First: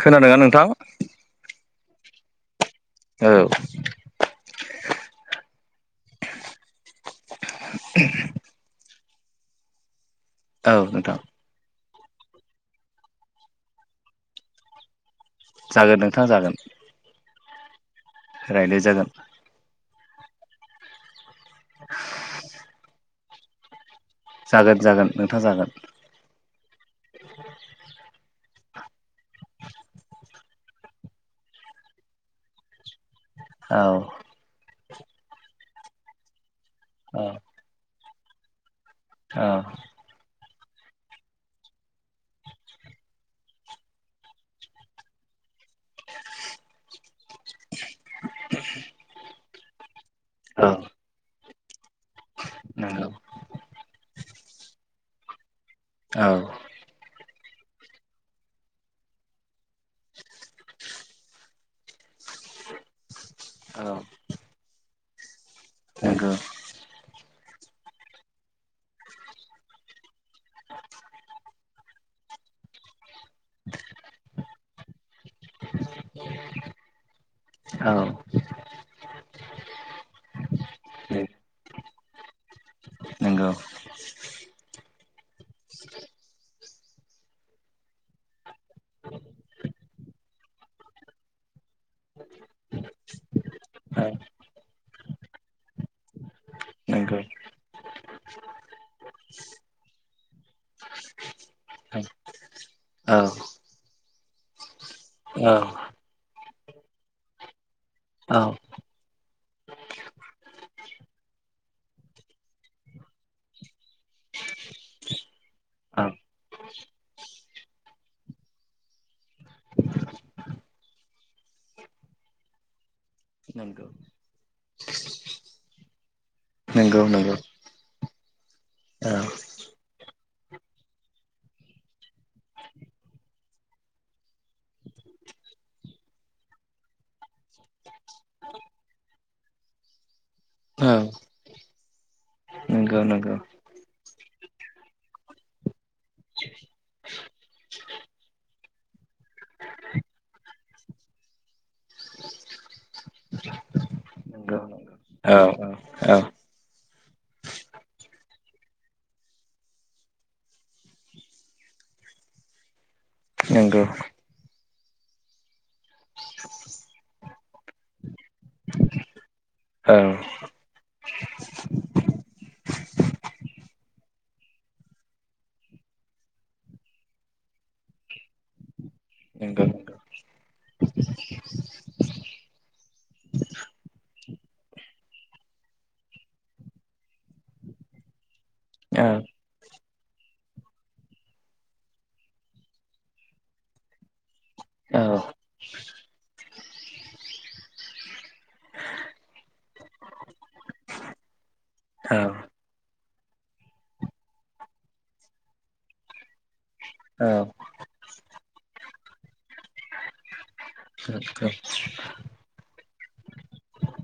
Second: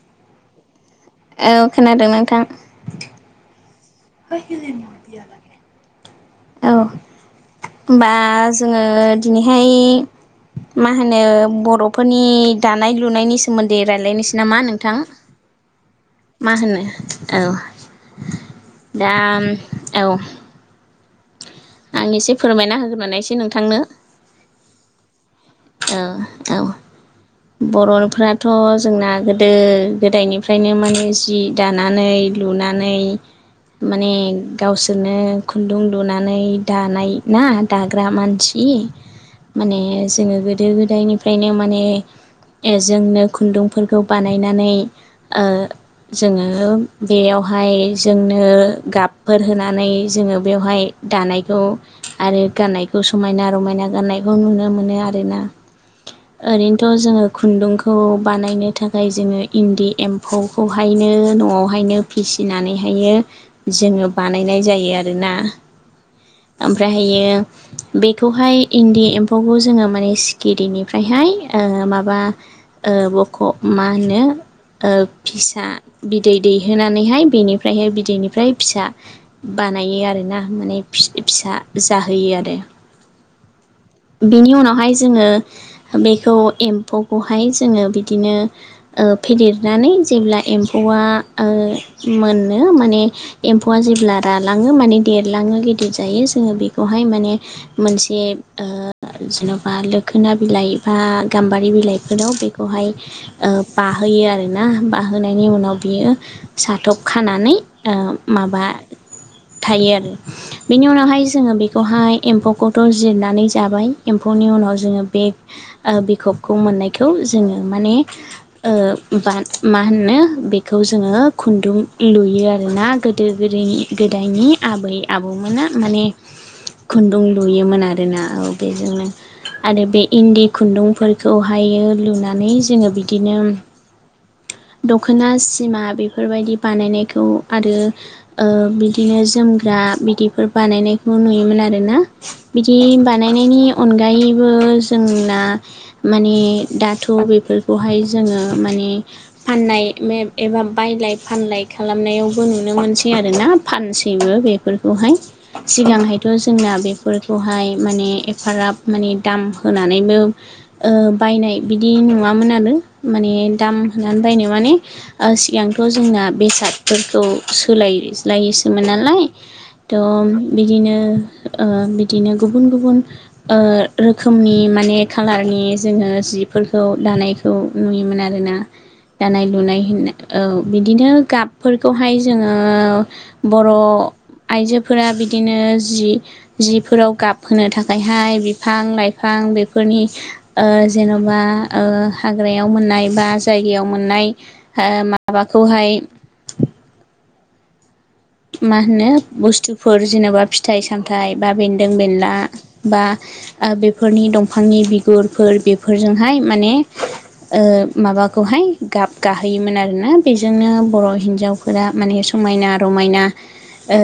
खोनादोंना नोंथां? औ खोनादों नोंथां औ। [unintelligible] औ होनबा जोङो दिनैहाय औ मा नोंथां होनो ओ बर' फोरनि दानाय लुनायनि सोमोन्दै रायज्लायनोसै नामा नोंथां? जागोन नोंथां मा जागोन। होनो औ। रायलाय जागोन। दा औ। आं एसे फोरमायना होगोमानायसै नोंथांनो। जागोन जागोन नों औ औ बर'फ्रा थ' जोंना गोदो गोदायनिफ्रायनो माने जि दानानै लुनानै औ माने गावसोरनो खुन्दुं लुनानै दानाय औ ना दा ग्रा मानसि औ माने जोङो गोदो गोदायनिफ्रायनो माने जोंनो खुन्दुंफोरखौ बानायनानै ओ जोङो बेयावहाय जोंनो गाबफोर होनानै जोङो औ बेवहाय दानायखौ आरो गाननायखौ नंगौ समायना रमायना गाननाय खौ नुनो मोनो आरोना औ ओरैनोथ' जोङो खुन्दुंखौ बानायनो थाखाय जोङो इन्दि एम्फौखौहायनो न'आवहायनो फिसि फिनानैहायो जोङो बानायनाय जायो आरो ना। नोंगौ। बेयो बेखौहाय इन्दि एम्फौखौ जोङो माने सि खिरिनिफ्रायहाय ओ माबा ओ ब ख' मा होनो ओ फिसा बिदै दैहोनानैहाय बेनिफ्रायहाय औ बिदैनिफ्राय फिसा बानायो आरोना माने फि-फिसा जाहोयो आरो। नोंगौ। बिनि उनावहाय जोङो बेखौ एम्फौखौहाय जोङो बिदिनो ओ फेदेरनानै जेब्ला एम्फौआ ओ मोननो माने एम्फौआ औ जेब्ला रालाङो माने देरलाङो गिदिर जायो जोङो बेखौहाय नंगौ औ माने मोनसे ओ ज बा लोखोना बिलाइ बा गाम्बारि बिलाइफोराव बेखौहाय ओ बाहोयो आरो ना बा होनायनि औ उनाव बियो साथब खानानै ओ औ माबा थायो आरो बेनि उनावहाय जोङो बेखौहाय एम्फौखौथ' जिरनानै जाबाय एम्फौनि उनाव जोङो बे औ बिखबखौ मोननायखौ जोङो माने ओ मा होनो बेखौ जोङो खुन्दुं लुयो आरोना गोदो गोदयनि नंगौ गोदाय आइनि आबै आबौमोना माने नंगौ खुन्दुं नंगौ लुयोमोन आरोना औ बेजोंनो। औ आरो बे इन्दि खुन्दुंफोरखौहायो लुनानै जोङो बिदिनो [inaudible] दख'ना सिमा बेफोरबायदि बानायनायखौ आरो ओ बिदिनो जोमग्रा आ बिदिफोर औ बानायनायखौ नुयोमोन आरोना। बिदि नंगौ नंगौ बानायनायनि अनगायैबो जोंना माने दाथ' बेफोरखौहाय जोङो माने फाननाय एबा बायलाय फानलाय खालामनायावबो नुनो मोनसै आरोना। फानसैबो नंगौ बेफोरखौहाय। औ औ सिगांहायथ' जोंना बेफोरखौहाय माने एफाग्राब माने दाम होनानैबो बायनाय बिदि नुवामोन आरो माने। दाम नंगौ होनानै बायनो माने सिगांथ' जोंना बेसादफोरखौ सोलाय सोलायोसोमोन नालाय औ त' बिदिनो बिदिनो गुबुन गुबुन ओ रोखोमनि माने खाालारनि जोङो जिफोरखौ दानायखौ नुयोमोन आरो। [inaudible] दानाय नंगौ लुनाय होननाय औ बिदिनो गाबफोरखौहाय जोङो बर' आइजोफोरा बिदिनो जि जिफोराव गाब होनो थाखाय बेहाय बिफां लाइफां बेफोरनि जेन'बा हाग्रायाव मोननाय एबा जायगायाव मोननाय औ माबाखौहाय मा होनो बुस्थुफोर जेन'बा फिथाइ सामथाइ बा बेन्दों बेनला बा ओ बेफोरनि दंफांनि बिगुरफोर बेफोरजोंहाय माने ओ माबाखौहाय गाब गाहोयोमोन आरोना। बेजोंनो बर' हिन्जावफोरा माने समायना रमायना औ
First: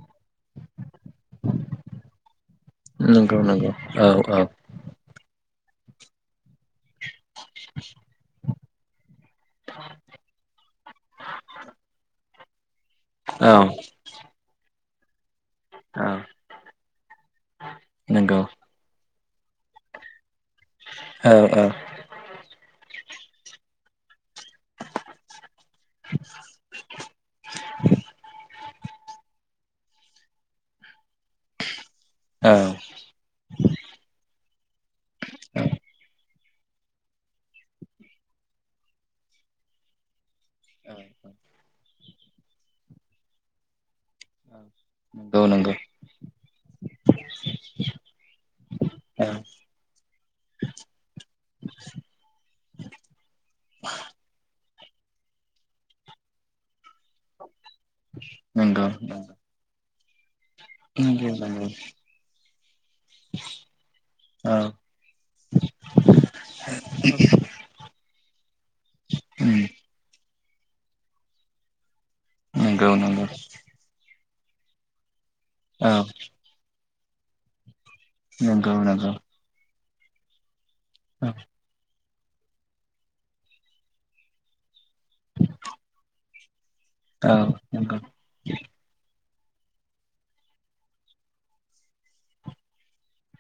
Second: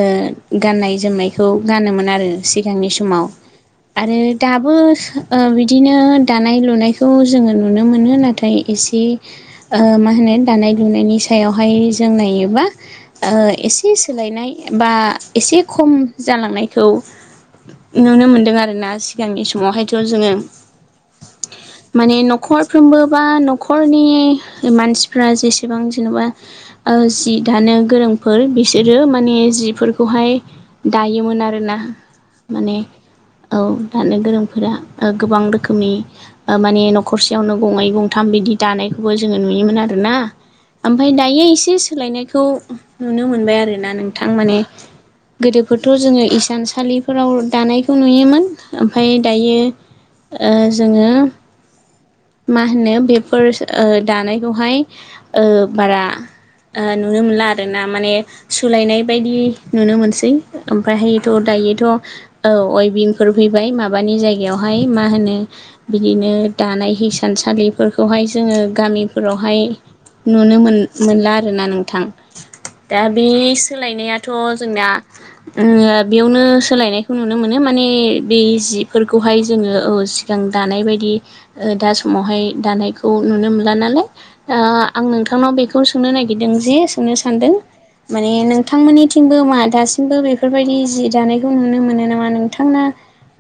गाननाय जोमनायखौ गानोमोन आरो। सिगांनि समाव नंगौ नंगौ औ आरो दाबो ओ बिदिनो दानाय लुनायखौ जोङो नुनो मोनो। नाथाय एसे ओ मा होनो दानाय लुनायनि सायावहाय जों नायोबा औ औ एसे सोलायनाय बा एसे खम औ जालांनायखौ नुनो नंगौ मोनदों आरोना। सिगांनि समावहायथ' जोङो औ औ। माने न'खरफ्रोमबो बा न'खरनि मानसिफ्रा जेसेबां जेन'बा ओ जि दानो गोरों फोर बिसोरो माने जिफोरखौहाय दायोमोन आरोना। औ। माने औ दानो गोरोंफोरा गोबां रोखोमनि माने न'खरसेयावनो गंनै गंथाम बिदि दानायखौबो जोङो नुयोमोन आरोना। ओमफाय दायो एसे सोलायनायखौ नुनो मोनबाय आरोना नोंथां माने नंगौ नंगौ गोदोफोरथ' जोङो इसान सालिफोराव दानायखौ नुयोमोन। ओमफाय औ दायो ओ जोङो मा होनो बेफोर ओ दानायखौहाय ओ बारा ओ नुनो मोनला आरोना। माने नंगौ सोलायनाय बायदि नुनो मोनसै नंगौ ओमफ्रायहायोथ' दा नंगौ दायोथ' औ वेबिंफोर फैबाय माबानि औ जायगायावहाय मा होनो बिदिनो दानाय हिसान सालिफोरखौहाय जोङो गामिफोरावहाय नुनो मोन-मोनला आरोना नोंथां। नंगौ दा नंगौ बे सोलायनायाथ' जोंना ओ औ बेयावनो सोलायनायखौ नुनो मोनो। मा माने बे नंगौ नंगौ जिफोरखौहाय जोङो औ सिगां दानाय बादि दा समावहाय दानायखौ नुनो मोनला नालाय ओ आं नोंथांनाव बेखौ सोंनो नागेरदों जे सोंनो औ सानदों नंगौ माने नों थांमोननिथिंबो मा दासिमबो बेफोर बायदि जि दानायखौ नुनो मोनो नामा नोंथां ना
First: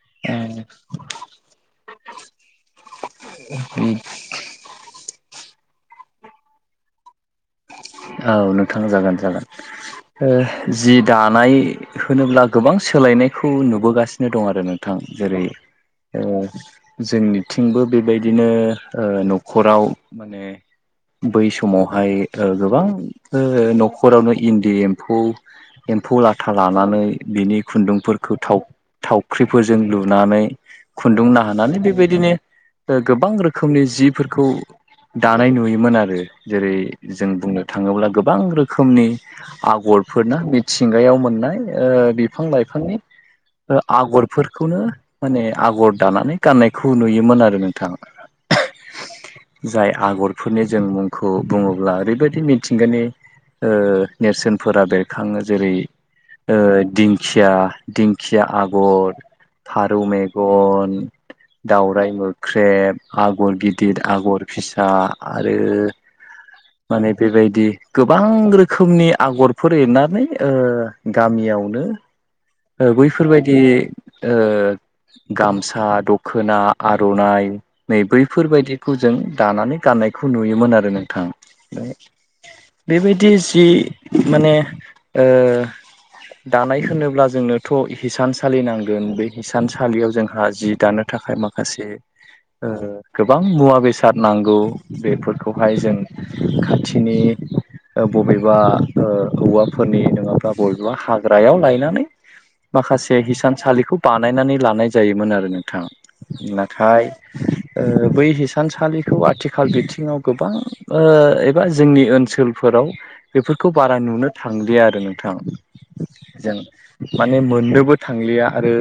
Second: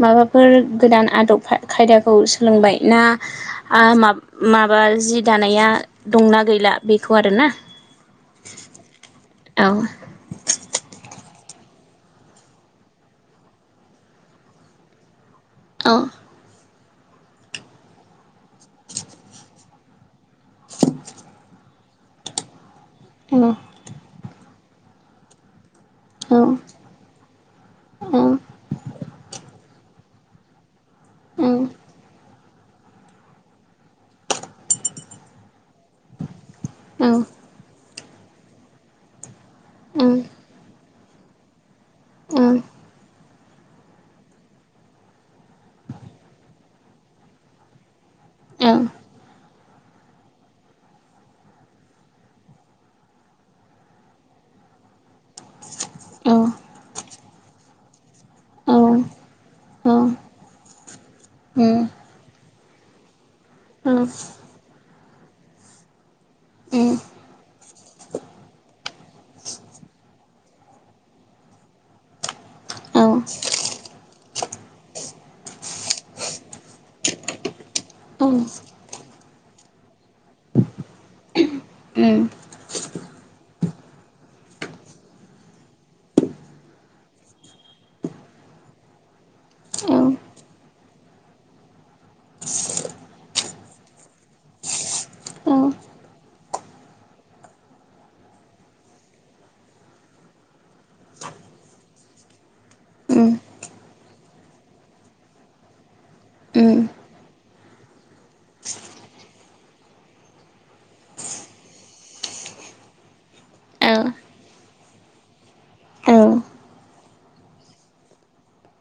माबाफोर गोदान आदब खायदाखौ सोलोंबाय ना आ माब-माबा जि दानाया दंना गैला बेखौ आरोना। औ नोंथां जागोन जागोन औ ओ जि दा नाय होनोब्ला गोबां सोलायनायखौ नुबोगासिनो दं आरो नोंथां। जेरै औ ओ जोंनिथिंबो बेबायदिनो ओ न'खराव माने बै समावहाय ओ गोबां औ नंगौ ओ न'खरावनो इन्दि एम्फौ एम्फौ औ लाथा लानानै बिनि औ खुन्दुंफोरखौ थाव-थावख्रिफोरजों लु नानै खुन्दुं औ नानानै बेबायदिनो ओ गोबां रोखोमनि जिफोरखौ दानाय नुयोमोन आरो। जेरै औ जों बुंनो थाङोब्ला गोबां रोखोमनि आग'रफोरना मिथि थिंगायाव मोननाय ओ बिफां लाइफांनि ओ आग'रफोरखौनो माने आग'र दानानै गाननायखौ नुयोमोन आरो नोंथां। औ जाय आग'रफोरनि जों मुंखौ बुङोब्ला ओरैबादि मिथिंगानि ओ नेरसोनफोरा बेरखाङो जेरै ओ दिं खिया दिं खिया आग'र फारौ मेगन दावराइ मोख्रेब आग'र गिदिर आग'र फिसा आरो माने बेबायदि गोबां रोखोमनि आग'रफोर एरनानै ओ गामियावनो ओ बैफोरबायदि ओ गामसा दखोना आर'नाइ नै बैफोरबायदिखौ जों दानानै गाननायखौ नुयोमोन आरो नोंथां ओ [unintelligible] जि माने ओ दानाय होनोब्ला जोंनोथ' हिसानसालि नांगोन बे हिसानसालियाव जोंहा जि दानो थाखाय माखासे ओ गोबां मुवा बेसाद नांगौ बेफोरखौहाय जों खाथिनि ओ बबेबा ओ औवाफोरनि नोङाब्ला बबेबा हाग्रायाव लायनानै माखासे हिसानसालिखौ बानायनानै लानाय जायोमोन आरो नोंथां। नाथाय ओ बै हिसानसालिखौ आथिखाल बिथिङाव गोबां ओ एबा जोंनि ओनसोल फोराव बेफोरखौ बारा नुनो थांलिया आरो नोंथां जों माने मोननोबो थांलिया आरो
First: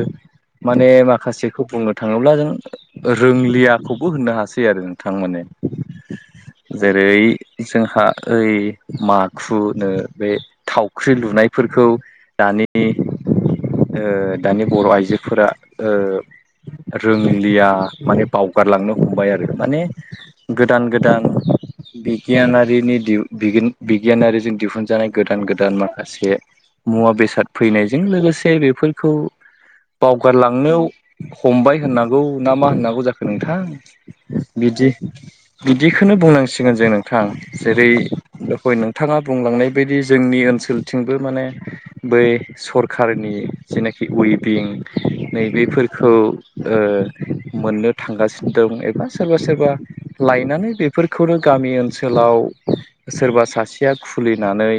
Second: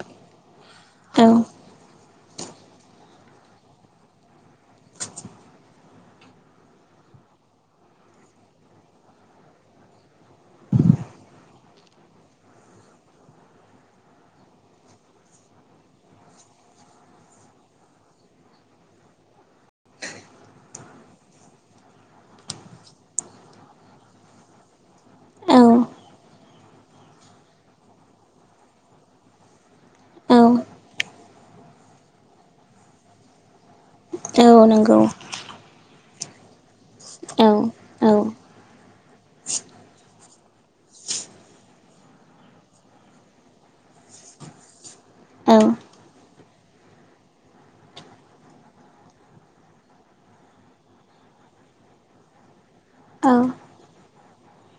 माने माखासेखौ बुंनो थाङोब्ला जों रोंलियाखौबो होननो हासै आरो नोंथां माने। [inaudible] जेरै जोंहा ओइ माखुनो बे थावख्रि लुनायफोरखौ दानि ओ दानि बर' आइजोफोरा ओ रोंलिया माने बावगारलांनो हमबाय आरो माने गोदान गोदान बिगियानारिनि दिहु बिगिन बिगियानारिजों दिहुनजानाय गोदान गोदान माखासे मुवा बेसाद फैनायजों लोगोसे बेफोरखौ बावगारलांनो हमबाय होननांगौ ना मा होननांगौ जाखो नोंथां? बिदि बिदिखोनो बुंनांसिगोन जों नोंथां जेरै दहय नोंथाङा बुंलांनाय बायदि जोंनि ओनसोलथिंबो माने बै सरखारनि जेनाखि उइबिं नैबेफोरखौ ओ मोननो थांगासिनो दोम एबा सोरबा सोरबा लायनानै बेफोरखौनो गामि ओनसोलाव सोरबा सासेया खुलिनानै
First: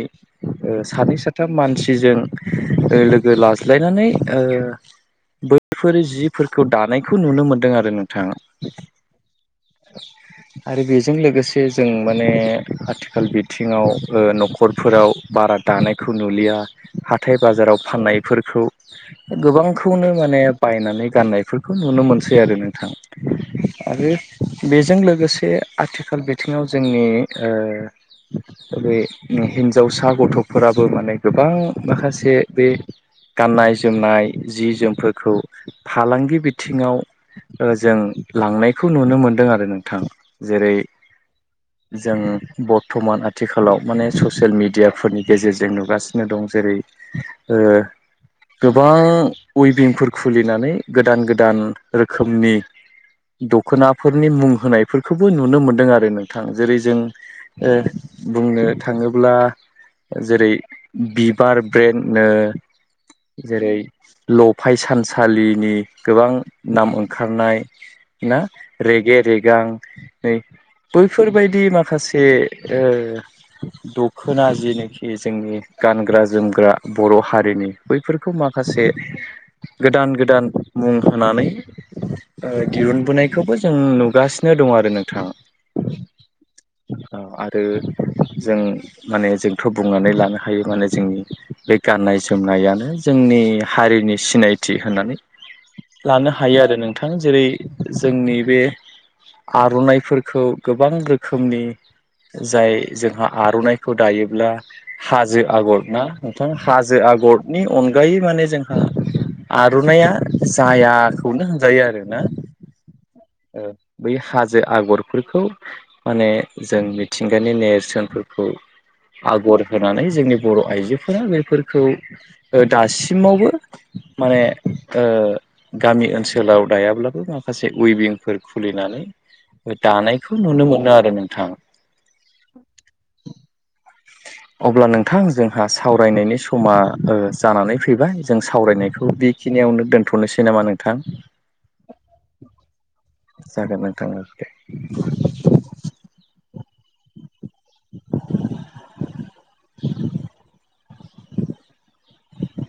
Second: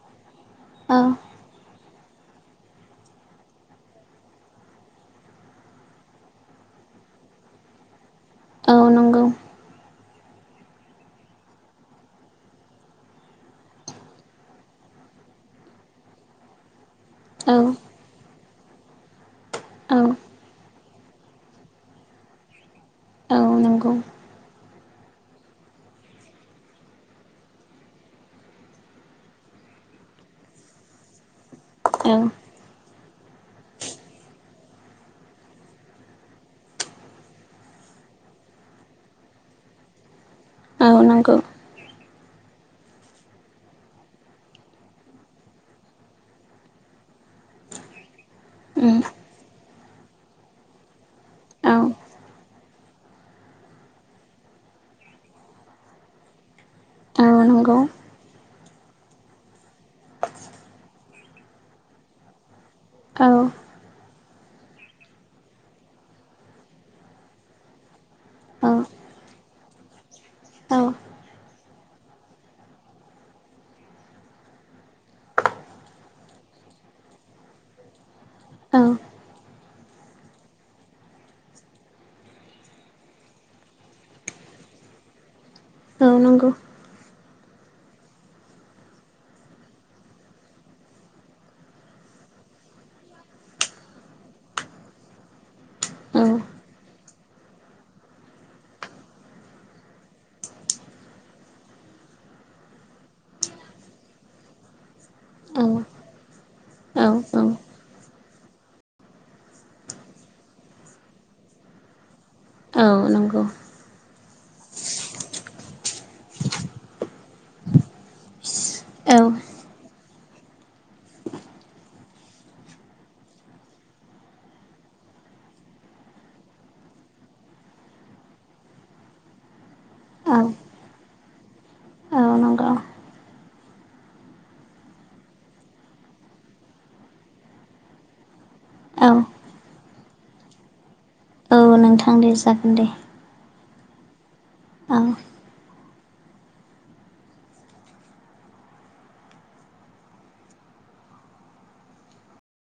ओ सानै साथाम मानसि सिजों ओ लोगो लाज्लायनानै ओ बैफोर जिफोरखौ दानायखौ नुनो मोनदों आरो नोंथां। नंगौ आरो बेजों लोगोसे जों माने आथि खाल बिथिङाव ओ न'खरफोराव बारा दानायखौ नुलिया। हाथाय औ बाजाराव फाननायफोरखौ औ गोबांखौनो माने बायनानै गाननायफोरखौ नुनो मोनसै आरो नोंथां औ नंगौ आरो बेजों लोगोसे आथिखाल बिथिङाव जोंनि ओ बे हिन्जावसा गथ'फोराबो माने गोबां औ माखासे बे गाननाय जोमनाय जि जोमफोरखौ फालांगि बिथिङाव ओ जों लांनायखौ नुनो मोनदों आरो नोंथां जेरै औ नंगौ औ नंगौ जों बर्थ'मान आथिखालाव माने ससियेल मेडियाफोरनि गेजेरजों नुगासिनो दं जेरै ओ गोबां उइभिंफोर खुलिनानै गोदान गोदान रोखोमनि दख'नाफोरनि मुं होनायफोरखौबो नुनो मोनदों आरो नोंथां। जेरै जों ओ बुंनो थाङोब्ला जेरै बिबार ब्रेन्ड औ ओ जेरै लफाय सानसालिनि गोबां नाम ओंखारनाय ना रेगे रेगां नै औ बैफोरबायदि माखासे ओ दख'ना जिनोखि जोंनि गानग्रा जोमग्रा बर' हारिनि बैफोर खौ माखासे औ गोदान गोदान मुं होनानै ओ दिरुनबोनायखौबो जों नुगासिनो दं आरो नोंथां। औ नंगौ। अ आरो जों माने जोंथ' बुंनानै लानो हायो माने जोंनि बे गाननाय गान्नाय जोमनायानो जोंनि हारिनि सिनायथि होननानै। [inaudible] लानो हायो आरो नोंथां। जेरै जोंनि बे आर'नाइफोरखौ गोबां रोखोमनि जाय जोंहा आर'नाइखौ दायोब्ला हाजो औ आगर ना नोंथां हाजो औ औ आगरनि अनगायै माने जोंहा आर'नाइया जायाखौनो होनजायो आरोना। औ। नंगौ ओ बै हा जो आगरफोरखौ माने जों मिथिंगानि नेरसोनफोरखौ औ आगर हो नानै जोंनि बर' आइजोफोरा बेफोरखौ दासिमावबो माने ओ गामि ओनसोलाव दायाब्लाबो माखासे उइभिं फोर खुलिनानै दानायखौ नुनो मोनो आरो नोंथां। [inaudible] औ नंगौ अब्ला नोंथां जोंहा सावरायनायनि समा ओ जानानै फैबाय जों औ सावरायनायखौ बेखिनियावनो दोनथ'नोसै नामा नोंथां? औ नोंथां दे जागोन दे। जागोन नोंथां ओं दे। औ [inaudible] [inaudible]